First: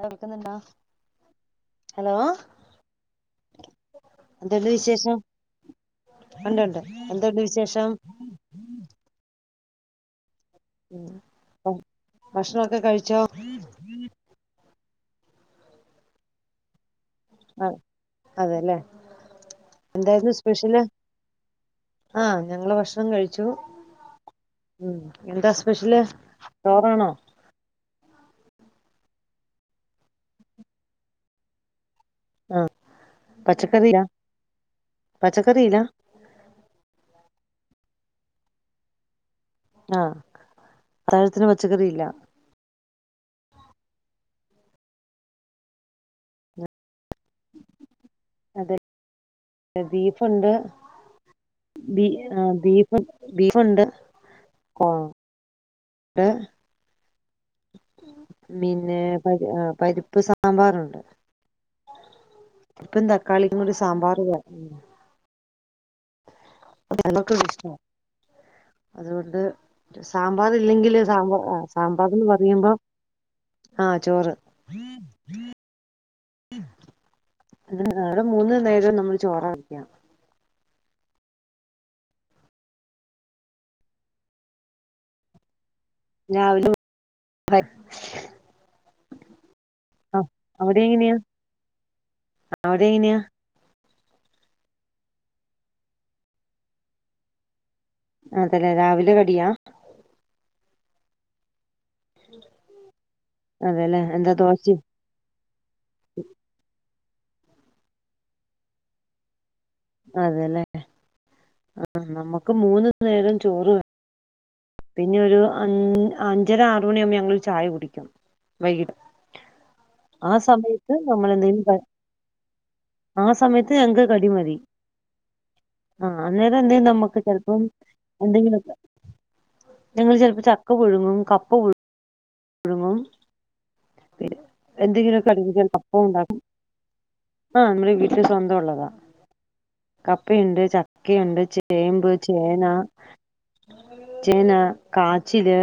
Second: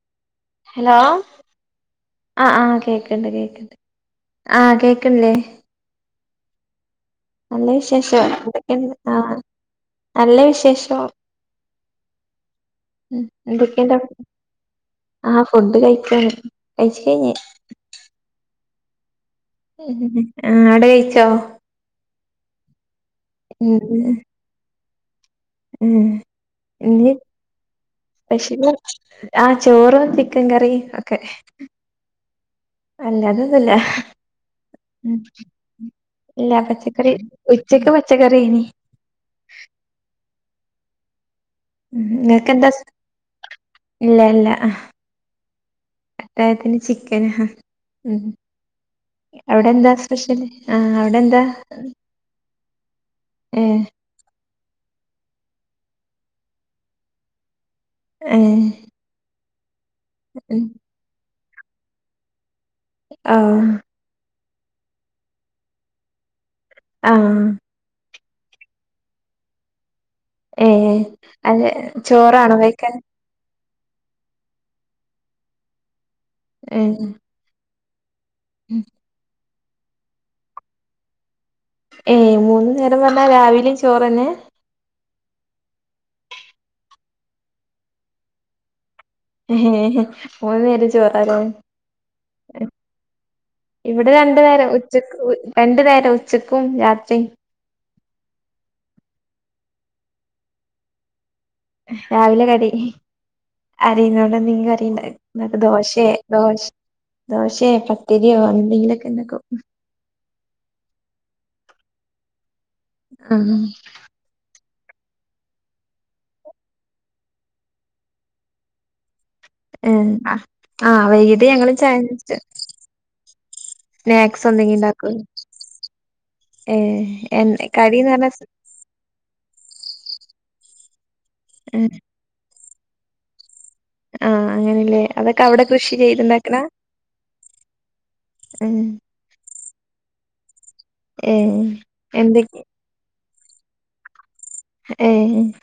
കേൾക്കുന്നുണ്ടോ hello hello അ ആഹ് കേക്ക്ണ്ട് കേക്ക്ണ്ട് ആ എന്തുണ്ട് വിശേഷം കേക്ക്ൺല്ലേ ഉണ്ട് ഉണ്ട്. എന്തുണ്ട് നല്ല വിശേഷം വിശേഷാ എന്തെക്കെണ്ട് ആഹ് നല്ല വി വിശേഷോ ഭക്ഷണൊക്കെ കഴിച്ചോ ഉം എന്തൊക്കെണ്ടവ്ടെ ആഹ് ഫുഡ് കഴിക്കാണ് കഴിച് ആഹ് അതേലേ ആടെ കഴിച്ചോ ആഹ് ഞങ്ങള് ഭക്ഷണം കഴിച്ചു ഉം ഉം എന്താ സ്പെഷ്യല് ഉം ചോറാണോ? പക്ഷ ആ ചോറും ചിക്കൻ കറിയും ഒക്കെ ആഹ് അല്ല അതൊന്നല്ല പച്ചക്കറിയില്ല ഉം പച്ചക്കറിയില്ല ഇല്ല പച്ചക്കറി ഉച്ചക്ക് പച്ചക്കറനി ആ ത ഉം നിനക്ക് എന്താ ഇല്ല ഇല്ല ആ അത്തായത്തിന് ചിക്കന് ഉം അതെ അവിടെന്താ സ്പെഷ്യൽ ബീഫുണ്ട് ആ അവിടെ എന്താ ബീ ആ, ബീഫ് ഏഹ് ബീഫുണ്ട് ഏഹ് പിന്നെ ആ പരി പരിപ്പ് ഉം സാമ്പാറുണ്ട് ഇപ്പം ആഹ് തക്കാളിട് സാമ്പാറ് വേ ആഹ് [unintelligible] അതുകൊണ്ട് സാമ്പാർ ഏഹ് ഇല്ലെങ്കില് സാമ്പാർ അത് സാമ്പാർന്ന് ചോറാണോ പറയുമ്പോ- കഴിക്കാൻ ആ ചോറ് ഏ അ നവിടെ മൂന്ന് നേരം നമ്മൾ ചോറ വക്കാം ഏയ് മൂന്ന്നേരം പറഞ്ഞാ രാവിലും ചോറ്ന്നെ [unintelligible] മൂന്ന് ആ അവിടെ നേരം എങ്ങനെയാ ചോറാല അവിടെ എങ്ങനെയാ ഇവിടെ രണ്ടു നേരം ഉച്ചക്ക് രണ്ടു നേരം ഉച്ചക്കും രാത്രിയും അതല്ലേ രാവിലെ കടിയാ രാവിലെ കടി അതെല്ലേ എന്താ അറുന്നോണ്ട് നിങ്ങ ദോശയും അറിയണ്ട എന്ന ദോശയേ ദോശ ദോശയെ പത്തിരിയോ എന്തെങ്കിലുമൊക്കെ എന്തക്കോ അതെല്ലേ ആ നമ്മുക്ക് മൂന്ന് നേരം ആഹ് ചോറ് വ പിന്നെ ഒരു അഞ് അഞ്ചര ആറ മണിയ ആകുമ്പോ ഞങ്ങരു ചായ കുടിക്കും വൈകിട്ട് ഏഹ് ആ ആഹ് സമയത്ത് ആഹ് നമ്മൾ വൈകിട്ട് ഞങ്ങള് എന്തെങ്കിലും ചായ ആ സമയത്ത് ഞങ് സ്നാക്സ് കടിമതി എന്തെങ്കിലും ഉണ്ടാക്കും ആ അന്നേരം എന്തെങ്കിലും നമ്മുക്ക് ഏഹ് ചെലപ്പം എ കടീന്ന് പറഞ്ഞാ എന്തെങ്കിലുംക്ക ങ്ങള്ൾ ചിലപ്പോ ചക്ക പുഴുങ്ങും കപ്പ പുഴുങ്ങും ഴങ്ങും പി ആഹ് അങ്ങനെല്ലേ എന്തെങ്കിലുംക്ക അതൊക്കെ അവിടെ കട കൃഷി അപ്പം ഉണ്ടാക്കും ചെയ്തുണ്ടാക്കണ ആഹ് ന വീട്ടില് സ്വന്തം ഉം ഉള്ളതാ കപ്പയുണ്ട് ചക്കയുണ്ട് ഏഹ് ചേമ്പ് എന്തൊക്കെ ചേന ചേന ഏഹ് കാച്ചില്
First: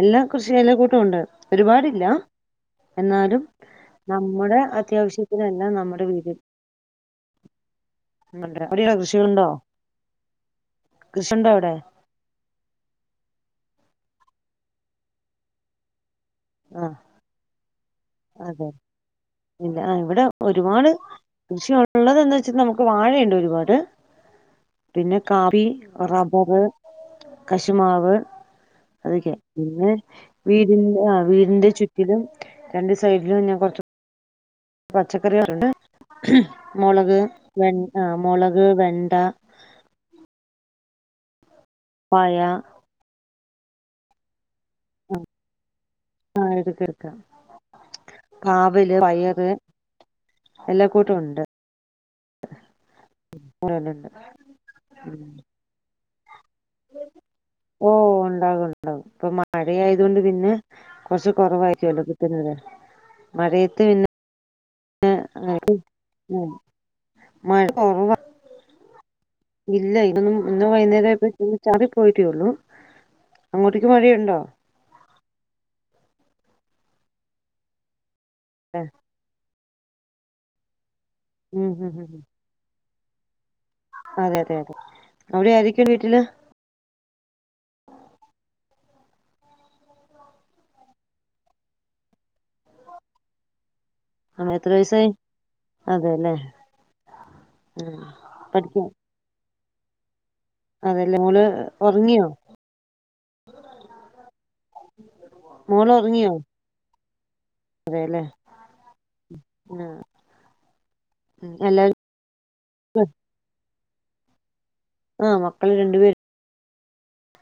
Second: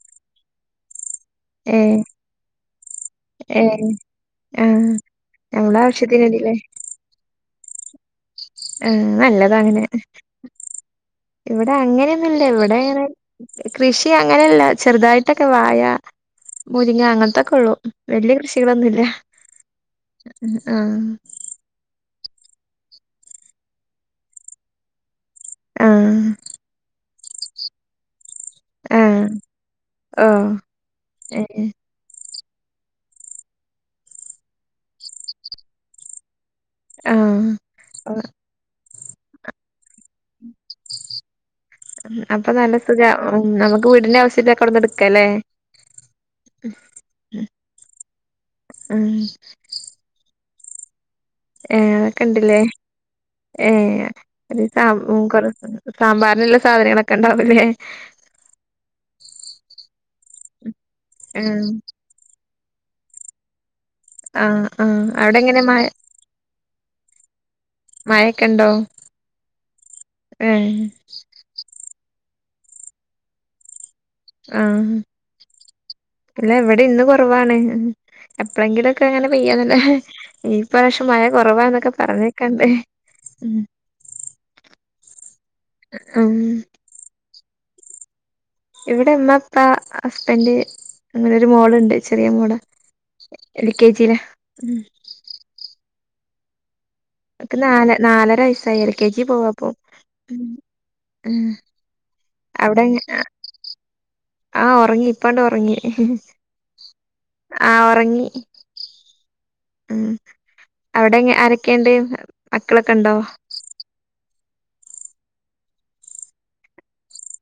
എല്ലാ കൃഷിയില കൂട്ടുംണ്ട് ഏഹ് ഒരുപാടില്ല എന്നാലും ഏഹ് നമ്മുടെ ആഹ് അത്യാവശ്യത്തിനല്ല നമ്മളെ നമ്മുടെ വീട്ടിൽ ആവശ്യത്തിനതില്ലേ ഉണ്ട് ആ അവിടെയോ കൃഷികളുണ്ടോ നല്ലതാ അങ്ങനെ കൃഷിയുണ്ടോ ഇവിടെ അവിടെ അങ്ങനെയൊന്നുംല്ല ഇവിടെ കൃഷി അങ്ങനെയല്ല ചെറുതായിട്ടൊക്കെ വായ ആ മുരിങ്ങ അങ്ങനത്തൊക്കെ ഉള്ളു വലിയ അതെ കൃഷികളൊന്നുംല്ല ഇല്ല ഇവിടെ ഒരുപാട് കൃഷിള്ളതന്ന് വെച്ചൽ നമുക്ക് വാഴ ഉണ്ട് ഒരുപാട് പിന്നെ കാപ്പി ആഹ് റബർ കശുമാവ് ആഹ് അതൊക്കെ പിന്നെ ഓഹ് വീടിന്റെ ആ ഏഹ് വീടിന്റെ ചുറ്റിലും രണ്ട് സൈഡിലും ഞാൻ കുറച്ച് പച്ചക്കറണ്ട് മുളക് ആഹ് ആ മുളക് വെ ട്ട അപ്പൊ നല്ല സുഖ നമുക്ക് വീടിന്റെ ആവശ്യത്തി കൊന്നെടുക്കല്ലേ ആ എടുക്കെടുക്കാം കാവല് ഉം പയറ് എല്ലാം ഏ അതൊക്കെ ഇണ്ടില്ലേ ഏ ഉണ്ട് അ കുറ സാമ്പാറിനുള്ള സാധനങ്ങളൊക്കെ ഉണ്ടാവല്ലേ ഓ ഉണ്ടാകും ഉണ്ടാകും ഇപ്പൊ മഴ ആയത് കൊണ്ട് പിന്നെ കുറച്ച് കുറവായിക്കുവല്ലോ കറ്റുന്നത് മഴയത്ത് പിന്നെ ആ ആ അവിടെ എങ്ങനെ മഴ മഴ കുറവാ മഴൊക്കെ ഉണ്ടോ ഇല്ല ഇ ഏ വൈകുന്നേരം ആയപ്പോ ചാറി പോയിട്ടള്ളു അങ്ങോട്ടേക്ക് മഴയുണ്ടോ അല്ല ഇവിടെ ഇന്ന് കൊറവാണ് എപ്പഴെങ്കിലൊക്കെ അങ്ങനെ പെയ്യാന്നല്ലേ ഈ പ്രാ മഴ ഉം ഉം കുറവാന്നൊക്കെ ഉം പറഞ്ഞേക്കണ്ടേ ഉം അതെ അതെ അതെ അവിടെ ആരൊക്കെയുണ്ട് വീട്ടില് ഉം ഇവിടെ അമ്മ അപ്പ ഹസ്ബൻഡ് അങ്ങനെ ഒരു മോളുണ്ട് ചെറിയ മോള എൽ കെ ജില് ആണോ എത്ര ഉം വയസായി അതെല്ലേ അവൾക്ക് നാല് ഉം നാലര പഠിക്ക വയസ്സായി എൽ കെ ജി പോവുന്നിപ്പോ അതെല്ലേ ഉം മോള് ഉറങ്ങിയോ അവിടെ എ ആ ഉറങ്ങി ഇപ്പ അങ്ങണ്ട് ഉറങ്ങി മോള് ഉറങ്ങിയോ ആ അതെല്ലേ ഉറങ്ങി ആ ഉം അവിടെ ആരൊക്കെയുണ്ട് എല്ലാരും മക്കളൊക്കെ ഉണ്ടോ ആ മക്കള് രണ്ടുപേര്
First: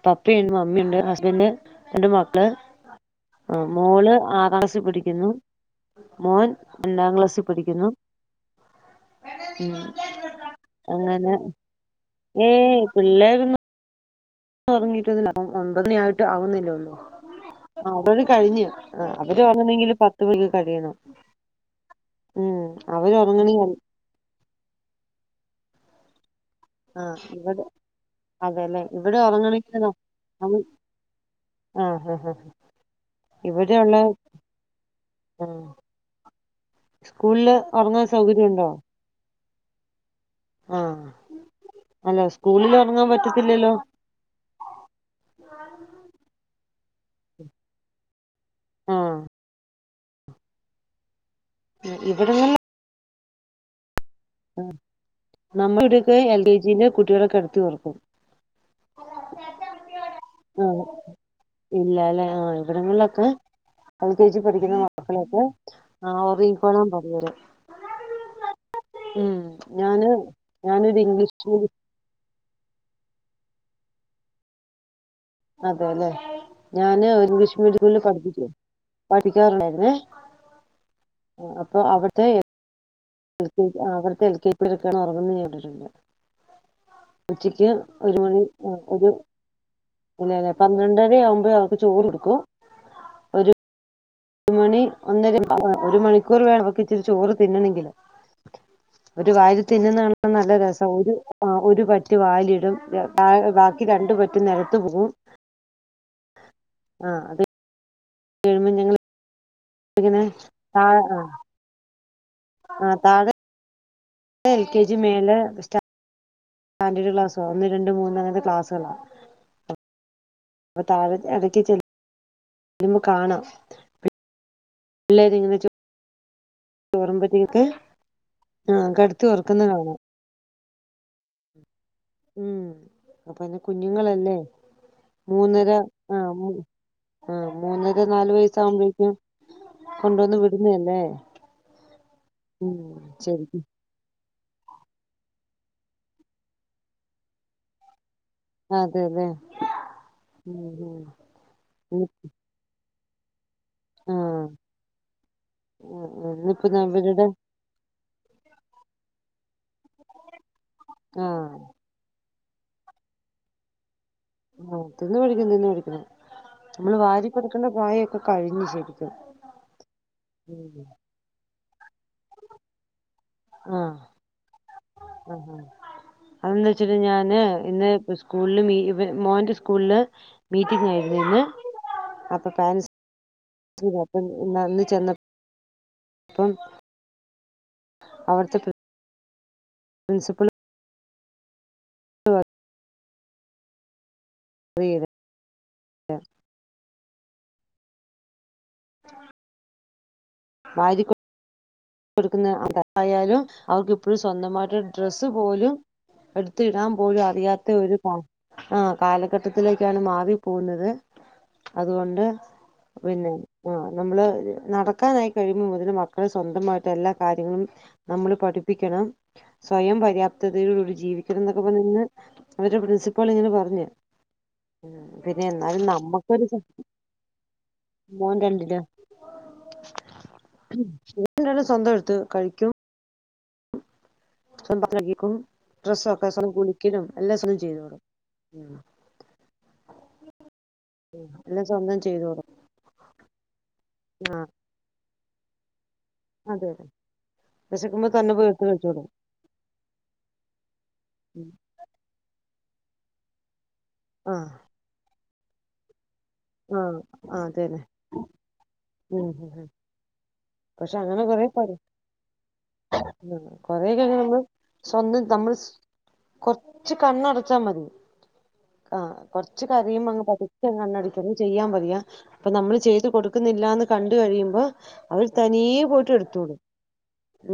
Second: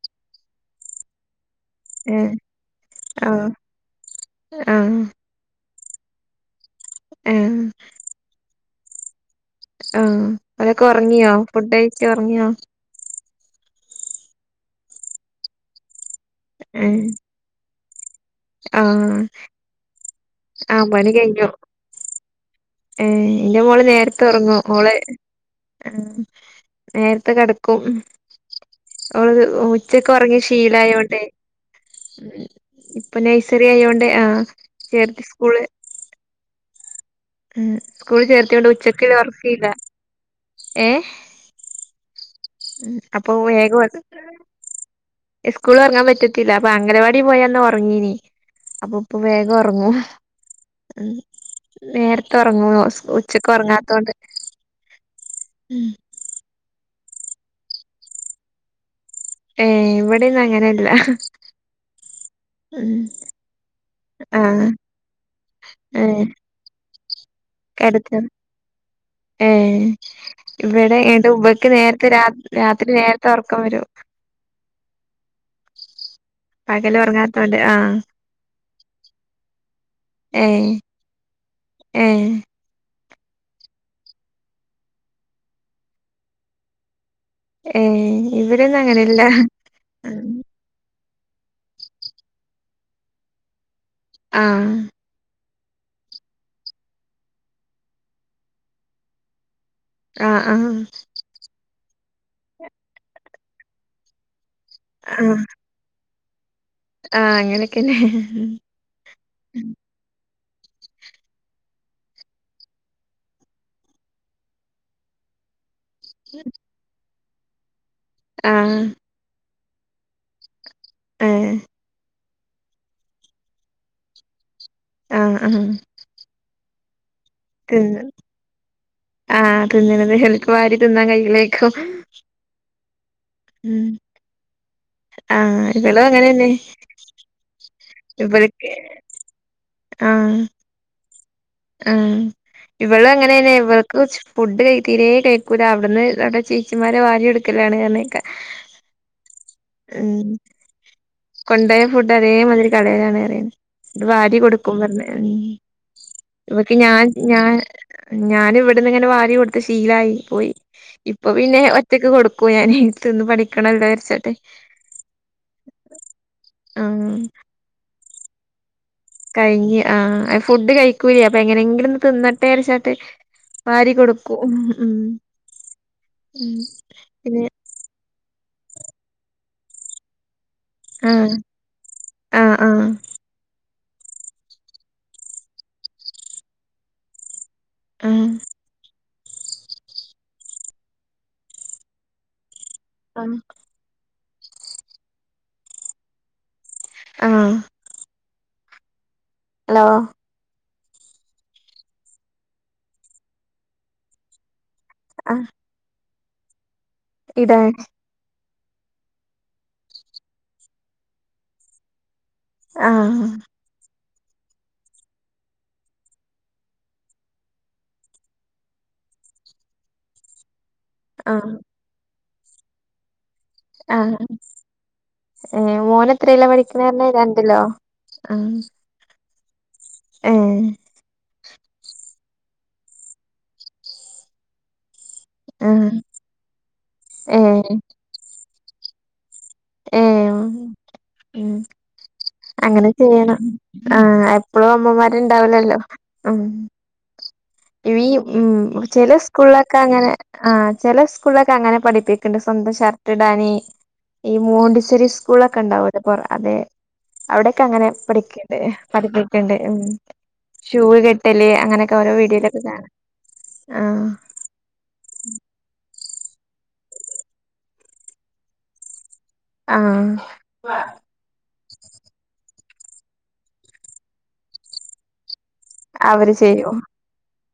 പപ്പയുണ്ട് മമ്മിയുണ്ട് ഹസ്ബൻഡ് ഉണ്ട് ഏ മക്കള് ആഹ് ആ മോള് ആറാം ക്ലാസിൽ ആഹ് പഠിക്കുന്നു മോൻ രണ്ടാം ക്ലാസ്സിൽ ആഹ് പഠിക്കുന്നു ഉം ആഹ് അവരൊക്കെ ഉറങ്ങിയോ അങ്ങനെ ഫുഡ് കഴിച്ച് ഉറങ്ങിയോ ഏ പിള്ളേരൊന്നും ഉറങ്ങിട്ടൊന്നുമില്ല ഒൻപത് മണി ആയിട്ട് ആവുന്നില്ല ഏ ഒന്നു ആ ഒ കഴിഞ്ഞു ആ ആഹ് അവര് ഉറങ്ങണങ്കില് പത്ത് മണി ആഹ് കഴിയണം പണി കഴിഞ്ഞു ഉം ഏ അവര് ഉറങ്ങണെങ്കി എന്റെ മോള് നേരത്തെ ഉറങ്ങും മോള് ആ ആ നേരത്തെ ഇവിടെ കിടക്കും അതെല്ലേ ഇവിടെ അവളത് ഉറങ്ങണെങ്കില് ന ഉച്ചക്കെ ഉറങ്ങിയ ആ ശീലയോണ്ടേ ആ ഉം ആ ഇപ്പൊ നൈസറി ഇവിടെയുള്ള ആയോണ്ട് ആ ചേർത്ത് ആ സ്കൂള് [inaudible] സ്കൂളില് ഉം ഉറങ്ങാൻ സ്കൂൾ സൗകര്യം ഉണ്ടോ ചേർത്തോണ് ഉച്ചക്ക് ഉറക്കമില്ല ഏ ആ അല്ല സ്കൂളിൽ ഉം ഉറങ്ങാൻ അപ്പൊ പറ്റത്തില്ലല്ലോ വേഗ സ്കൂള് ഉറങ്ങാൻ പറ്റത്തില്ല അപ്പൊ അംഗനവാടി പോയന്ന് ഉറങ്ങീനി അപ്പൊ ഇപ്പൊ ആഹ് വേഗം ഉ ങ്ങും നേരത്തെ ഉറങ്ങും ഉച്ചക്ക് ഉറങ്ങാത്തൊണ്ട് നമ്മുടെ ഇവിടൊക്കെ എൽ കെ ജിന്റെ കുട്ടികളെ കിടത്തി ഉറക്കും ഏ ഇവിടെന്നും അങ്ങനല്ല ഇല്ല അല്ലേ ആ ഇവിടങ്ങളിലൊക്കെ എൽ കെ ജി ആഹ് പഠിക്കുന്ന മക്കളൊക്കെ ഏ ആ ഉറങ്ങിക്കോളാൻ പറയും കെടത്തി ഉം ഏ ഞാന് ഇവിടെ ഞാനൊരു എന്റെ ഇംഗ്ലീഷ് ഉക്ക് മീഡിയം [unintelligible] നേരത്തെ രാത്രി നേരത്തെ ഉറക്കം വരും അതെല്ലെ പകല് ഞാന് ഇംഗ്ലീഷ് ഉറങ്ങാത്തോണ്ട് ആഹ് മീഡിയത്തിൽ പഠിപ്പിക്കും പഠിക്കാറുണ്ടായിരുന്നേ ആ അപ്പൊ ആ അവിടുത്തെ എൽ കെ ജി പിള്ളേരൊക്കെ കിടന്ന് ഉറങ്ങുന്നത് ഞാൻ കണ്ടിട്ടുണ്ട് ഉച്ചക്ക് ഏ ഒരു മണി ഇവിടെന്നും ഒരു അങ്ങനെല്ല അല്ല പന്ത്രണ്ട് ഒന്നര ആവുമ്പോ അവർക്ക് ചോറ് കൊടുക്കും ഒരു ആഹ് മണി ഒന്നര ആ ഒരു മണിക്കൂർ വേണക്ക ഇച്ചിരി ചോറ് തിന്നണെങ്കില് അവര് വാരി തിന്നുന്നാണ് ആഹ് നല്ല ആഹ് രസം ഒരു ഒരു പറ്റ് വായിൽ ഇടും ബാക്കി രണ്ടു പറ്റ് നിലത്ത് പോവും ആ അങ്ങനെയൊക്കന്നെ എഴുമ്പോൾ ഞങ്ങൾ താഴ ആ [unintelligible] ആഹ് താഴെ എൽ കെ ജി മേല സ്റ്റാൻഡേഡ് ക്ലാസ്സോ ഒന്ന് രണ്ട് മൂന്ന് അങ്ങനെ ആഹ് ക്ലാസ്സുകളാ അപ്പ താഴെ ഏ ഇടയ്ക്ക് ചെല്ല അ കാണാം ആഹ് പിള്ളേങ്ങനെ ആഹ് ചോറുമ്പറ്റൊക്കെ തിന്ന് ആഹ കിടത്തി ആഹ് ഉറങ്ങുന്നത് കാണാം തിന്നണത് ഓൽക്ക് വാരി തിന്നാൻ കയ്യിലേക്കും ഉം അപ്പൊ പിന്നെ കുഞ്ഞുങ്ങളല്ലേ ആഹ് മൂന്നര ഇവളും ആ അങ്ങനെന്നെ ആ ഒരു നാലു വയസ് ഇവൾക്ക് ആവുമ്പോഴേക്കും കൊണ്ടുവന്ന് വിടുന്നല്ലേ ഉ ഉം ഇവള് എങ്ങനെന്നെയ ശരിക്കും ഇവൾക്ക് ഫുഡ് തീരെ കഴിക്കൂല അവിടുന്ന് നമ്മടെ ചേച്ചിമാരെ വാരി എടുക്കലാണ് കാരക്ക അതെല്ലേ ഉ ഉം ഉം കൊണ്ട് പോയ ഇനി ഫുഡ് അതേമാതിരി കളയലാണ് ഇത് വാരി ആഹ് കൊടുക്കും പറഞ്ഞ ആഹ് ആഹ് ഉ ഇന്നിപ്പോ ക്ക് ഞാൻ ഇവരുടെ ഞാൻ ഞാനൻ ഇവിടെന്ന് ഇങ്ങനെ വാരിയ കൊടുത്ത് ശീലായി പോയി ഇപ്പൊ ആഹ് പിന്നെ ഒറ്റക്ക് കൊടുക്കുവ ഞാൻ തിന്ന് പഠിക്കണല്ലോ ച്ച് ആ തിന്ന് പടിക്കണം തിന്നു പടിക്കണം നമ്മള് ആഹ് വാരി കൊടുക്കേണ്ട പ്രായൊക്കെ കഴിഞ്ഞു ശെരി കഴിഞ്ഞ ആ ഫുഡ് കഴിക്കൂല അപ്പൊ എങ്ങനെങ്കിലും ഒന്ന് തിന്നട്ടെ അരച്ചട്ട് വാരി ആഹ് കൊടുക്കും ഉ ആഹ് ആഹ് അതെന്താ വെച്ചിട്ട് ഞാന് ഇന്ന് സ്കൂളില് മോന്റെ സ്കൂളില് മീറ്റിംഗ് ആഹ് ആയിരുന്നുന്ന് അപ്പം ആഹ് ആഹ് പേരൻസ് ഇത അപ്പം നന്ന ചെന്ന ഇപ്പം ഉം പ്രിൻസിപ്പൽ [unintelligible] ആണ് ആ ആഹ് [unintelligible] ഹലോ വാരിക്കോ കൊടുക്കുന്ന അതായാലും അവർക്ക് ഇപ്പോഴും സ്വന്തമായിട്ട് ഡ്രസ്സ് ആഹ് പോലും എടുത്തിടാൻ പോലും ഇതാ അറിയാത്ത ഒരു പാവം ആ കാലഘട്ടത്തിലേക്കാണ് മാവി പോകുന്നത് അതുകൊണ്ട് ആഹ് പിന്നെ ആ നമ്മള് നടക്കാനായി കഴിയുമ്പോൾ മുതൽ മക്കള് സ്വന്തമായി ട്ട് എല്ലാ കാര്യങ്ങളും നമ്മള് പഠിപ്പിക്കണം സ്വയം പര്യാപ്ത [unintelligible] ജീവിക്കണം ആഹ് എന്നൊക്കെ പറഞ്ഞെന്ന് അവരുടെ പ്രിൻസിപ്പാൾ ഇങ്ങനെ പറഞ്ഞു ആഹ് ഏഹ് ഓൻ എത്രയിലാ പഠിക്കുന്നെന്നാ രണ്ടിലോ മ് മ് സ്വന്തം എടുത്ത് കഴിക്കും സ്വന്ത [inaudible] ആഹ് ഡ്രസ്സൊക്കെ സ്വം കുളിക്കലും എല്ലാ സ്വന്തം ഏഹ് ചെയ്തോളും മ് മ് അങ്ങനെ ചെയ്യണം ആ ആഹ് എപ്പോഴും അമ്മമാർ ഇണ്ടാവില്ലല്ലോ അതെ അതെ ഈ വിശക്കുമ്പോ തന്നെ പോയി എടുത്ത് മ് കഴിച്ചോളും ചില സ്കൂളിലൊക്കെ അങ്ങനെ ആ ചില ഉം സ്കൂളിലൊക്കെ അങ്ങനെ പഠിപ്പിക്കിണ്ട് സ്വന്തം ഷർട്ടിടാന് ഈ ആഹ് മോണ്ടിശ്ശെരി സ്കൂളൊക്കെ ഉണ്ടാവും അത് കൊറേ അതെ ആഹ് അവിടൊക്കെ അതന്നെ അങ്ങനെ പഠിക്കണ്ട് ഉം പഠിപ്പിക്കണ്ട് ഉം മ് ഷൂ പക്ഷെ അങ്ങനെ കൊറെ കെട്ടല് പരി അങ്ങനെയൊക്കെ ഓരോ വീഡിയൊയിലൊക്കെ കാണാം കൊറെയൊക്കെ ആഹ് അങ്ങനെ നമ്മള് സ്വന്തം നമ്മൾ കൊറച്ച് കണ്ണടച്ചാ മതി ആഹ് കൊറച്ച് കരയും ആഹ് അങ്ങ് പതിക്കെ അങ്ങ് കണ്ണടച്ച് ചെയ്യാൻ പറയാ അപ്പൊ നമ്മള് ചെയ്ത് കൊടുക്കുന്നില്ലാന്ന് കണ്ട് കഴിയുമ്പോ അവർ തനിയേ പോയിട്ട് അവര് എടുത്തോളും ചെയ്യോ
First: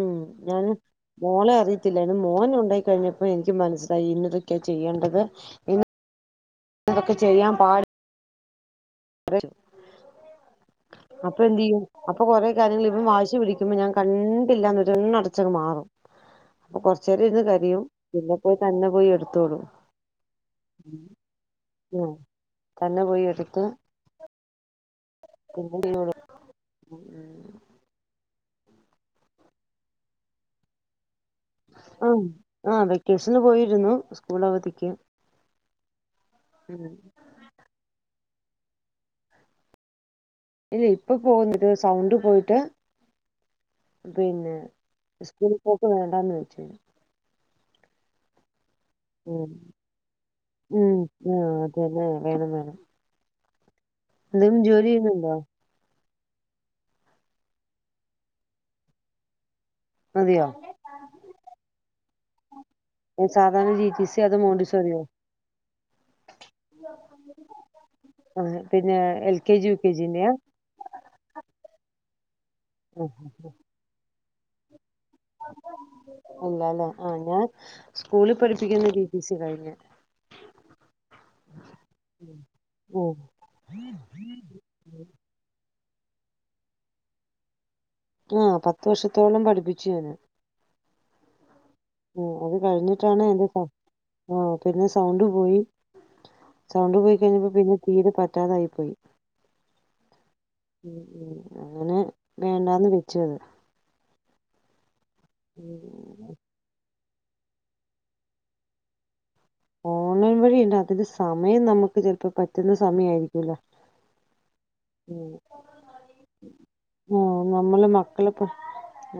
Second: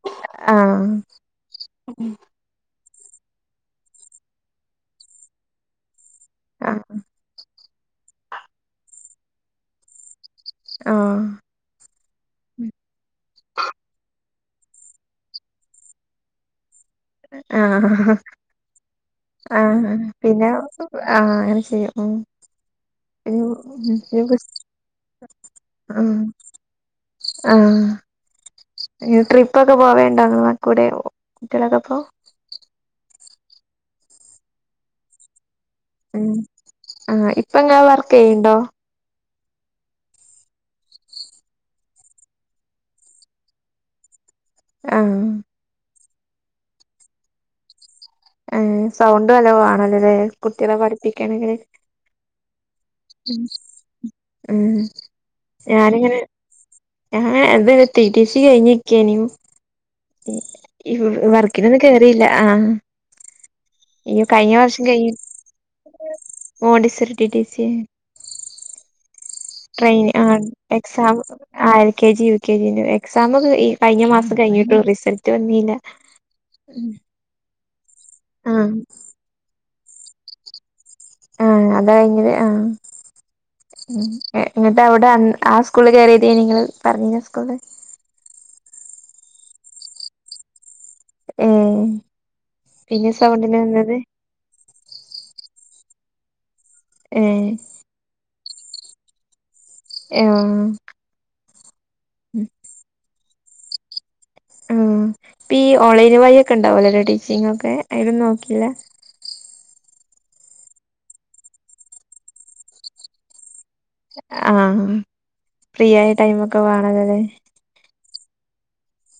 മ് ഞാന് ആഹ് മോളെ അറിയത്തില്ലാരുന്നു മോന് ഉണ്ടായി കഴിഞ്ഞപ്പോ എനിക്ക് മനസ്സിലായി ഇന്നതൊക്കെയാ ചെയ്യേണ്ടത് ഇ ആഹ് ഇതൊക്കെ ചെയ്യാൻ പാടി ആഹ് അപ്പൊ എന്ത് ചെയ്യും അപ്പൊ കൊറേ കാര്യങ്ങള് ഇവൻ വാശ് പിടിക്കുമ്പോ ഞാൻ കണ്ടില്ലാന്ന് ഒരെണ്ണടച്ചങ്ങ് മാറും അപ്പൊ കൊറച്ചേരം ഇരുന്ന് കരയും ആഹഹഹ പിന്നെ പോയി തന്നെ പോയി എടുത്തോളും ആഹ് ഹ് പിന്നെ ആഹ് ശരി മ് ഉം തന്നെ പോയി എടുത്ത് പിന്നെ [unintelligible] ആഹ് ആഹ് ട്രിപ്പൊക്കെ പോവേണ്ടാന്ന് കൂടെ ആഹ് അഹ് വെക്കേഷന് പോയിരുന്നു സ്കൂൾ അവധിക്ക് മ് ഉം ആ ഇപ്പങ്ങള് വർക്ക് ചെയ്യണ്ടോ ഇല്ല ഇപ്പൊ പോകുന്നില്ല ഒരു സൗണ്ട് പോയിട്ട് പിന്നെ ആഹ് സ്കൂൾ പോക്ക് വേണ്ടാന്ന് വെച്ചു ഏഹ് സൗണ്ട് ഉം നല്ല വേണല്ലോല്ലേ കുട്ടികളെ ഉം ആഹ് പഠിപ്പിക്കണെങ്കില് അതന്നെ വേണം വേണം മ് എന്തെങ്കിലും മ് ജോലി ചെയ്യുന്നുണ്ടോ ഞാനിങ്ങനെ ഞാൻ എന്താ ടി ടി സി കഴിഞ്ഞിര്ക്കേനു അതെയോ വർക്കിനൊന്നും കേറിയില്ല ആഹ് സാധാരണ ജി ടി സി അയ്യോ അതോ കഴിഞ്ഞ വർഷം മോണ്ടിസോറിയോ കഴിഞ്ഞു മോണ്ടിസർ ടി ടി സി ആഹ് പിന്നെ L K G U K training ജിന്റെയാ ആഹ് എക്സാം ആഹ് L K G U K ജിന്റെ ആ എക്സാം ഈ കഴിഞ്ഞ മാസം കഴിഞ്ഞിട്ടൊള്ളു റിസൾട്ട്‌ വന്നില്ല അല്ലല്ലേ ആഹ് ഞാൻ സ്കൂളിൽ ആഹ് പഠിപ്പിക്കുന്ന ടി ടി സി കഴിഞ്ഞ് ആഹ അത കഴിഞ്ഞത് ആ ഉം എന്നിട്ട് അവിടെ സ്കൂള് കയറിയത നിങ്ങള്ൾ പറഞ്ഞ സ്കൂള് ആഹ പത്ത വർഷത്തോളം പഠിപ്പിച്ചു ഞാന് ഏഹ് ഉം അത് പിന്നെ കഴിഞ്ഞിട്ടാണ് എന്റെ സൗണ്ടിന് വന്നത് ആ പിന്നെ സൗണ്ട് പോയി സൗണ്ട് പോയി കഴിഞ്ഞപ്പോ ഏഹ് പിന്നെ തീരെ പറ്റാതായി പോയി ഉം ആഹ ഉം അങ്ങനെ വേണ്ടന്ന് വെച്ചത് ഉം ഇപ്പ ഈ ഓൺലൈൻ വഴിയ ഒക്കെ ഉണ്ടാവും അല്ല ടീ ചിങ്ങൊക്കെ ആയ്ലൊന്നും നോക്കില്ല ഓൺലൈൻ വഴിണ്ട് അതിന്റെ സമയം നമുക്ക് ചിലപ്പോ പറ്റുന്ന സമയയിരിക്കുംല്ല ആഹ ഫ്രീ ആയ ടൈമ ഒക്കെ വേണത ആ അതെ നമ്മള് മക്കളെ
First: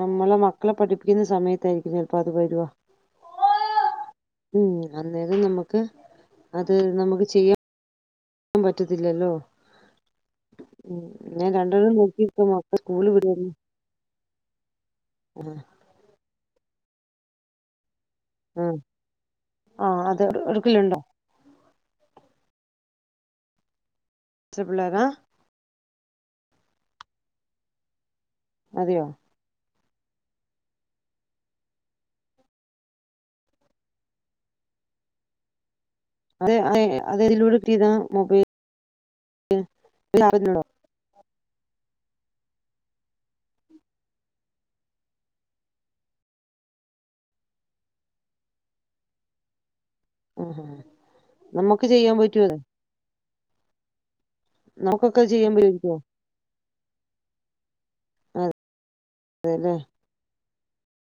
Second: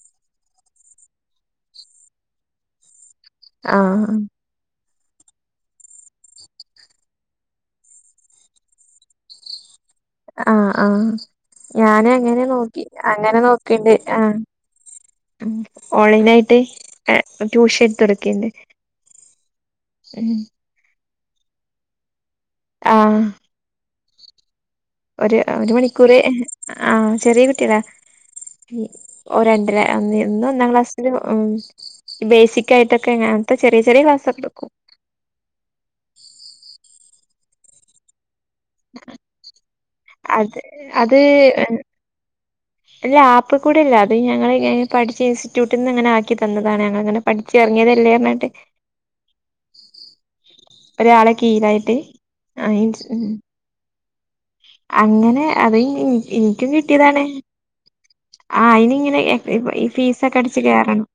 നമ്മളെ മക്കളെ പഠിപ്പിക്കുന്ന സമയത്തായിരിക്കും ചിലപ്പോ അത് വരുവാ ആ അന്നേരം നമുക്ക് അത് നമുക്ക് ചെയ്യാ ൻ പറ്റത്തില്ലല്ലോ ആഹ് ഉം ആഹ് ഞാൻ രണ്ട ദം ഞാനും അങ്ങനെ നോക്കിരിക്ക മക്ക നോക്കി സ്കൂള അങ്ങനെ വിടന്ന് നോക്കിണ്ട് ആഹ് ഓൺലൈനായിട്ട് ട്യൂഷൻ എടുക്ക്ണ് ഉം ആഹ അത് ഉം എടുക്കലുണ്ടോ ആഹ കൊച്ചു പിള്ളേരാ ഒരു ഒരു മണിക്കൂർ ആ ചെറിയ കുട്ട്യള അതെയോ അല്ല ഇന്ന് ഒന്നാം ക്ലാസ്ൽ ബേസിക് ആയിട്ടൊക്കെ അങ്ങനത്തെ ചെറിയ ചെറിയ ക്ലാസൊക്കെ എടുക്കും അതെ അ അതെ ഇതി ലടുക്കിതാ മൊബൈൽ അത് അത് അല്ല ആപ്പ് കൂടി ഇല്ല അത് ഞങ്ങൾ പഠിച്ച ഇൻസ്റ്റിറ്റ്യൂട്ടിൽ നിന്ന് ഇങ്ങനെ ആക്കി തന്നതാണ് ഞങ്ങങ്ങനെ പഠിച്ച ഇറങ്ങിയതല്ലേ പറഞ്ഞിട്ട് [inaudible] ആ ഒരാളെ നമ്മുക്ക് കീഴിലായിട്ട് ചെയ്യാൻ പറ്റുവ അതെ ആഹ് അങ്ങനെ അത എനിക്കും കിട്ടിയതാണ് ആ അയിനിങ്ങ ഈ ഫീസ ഒക്കെ അടിച്ചച്ച് കയറണം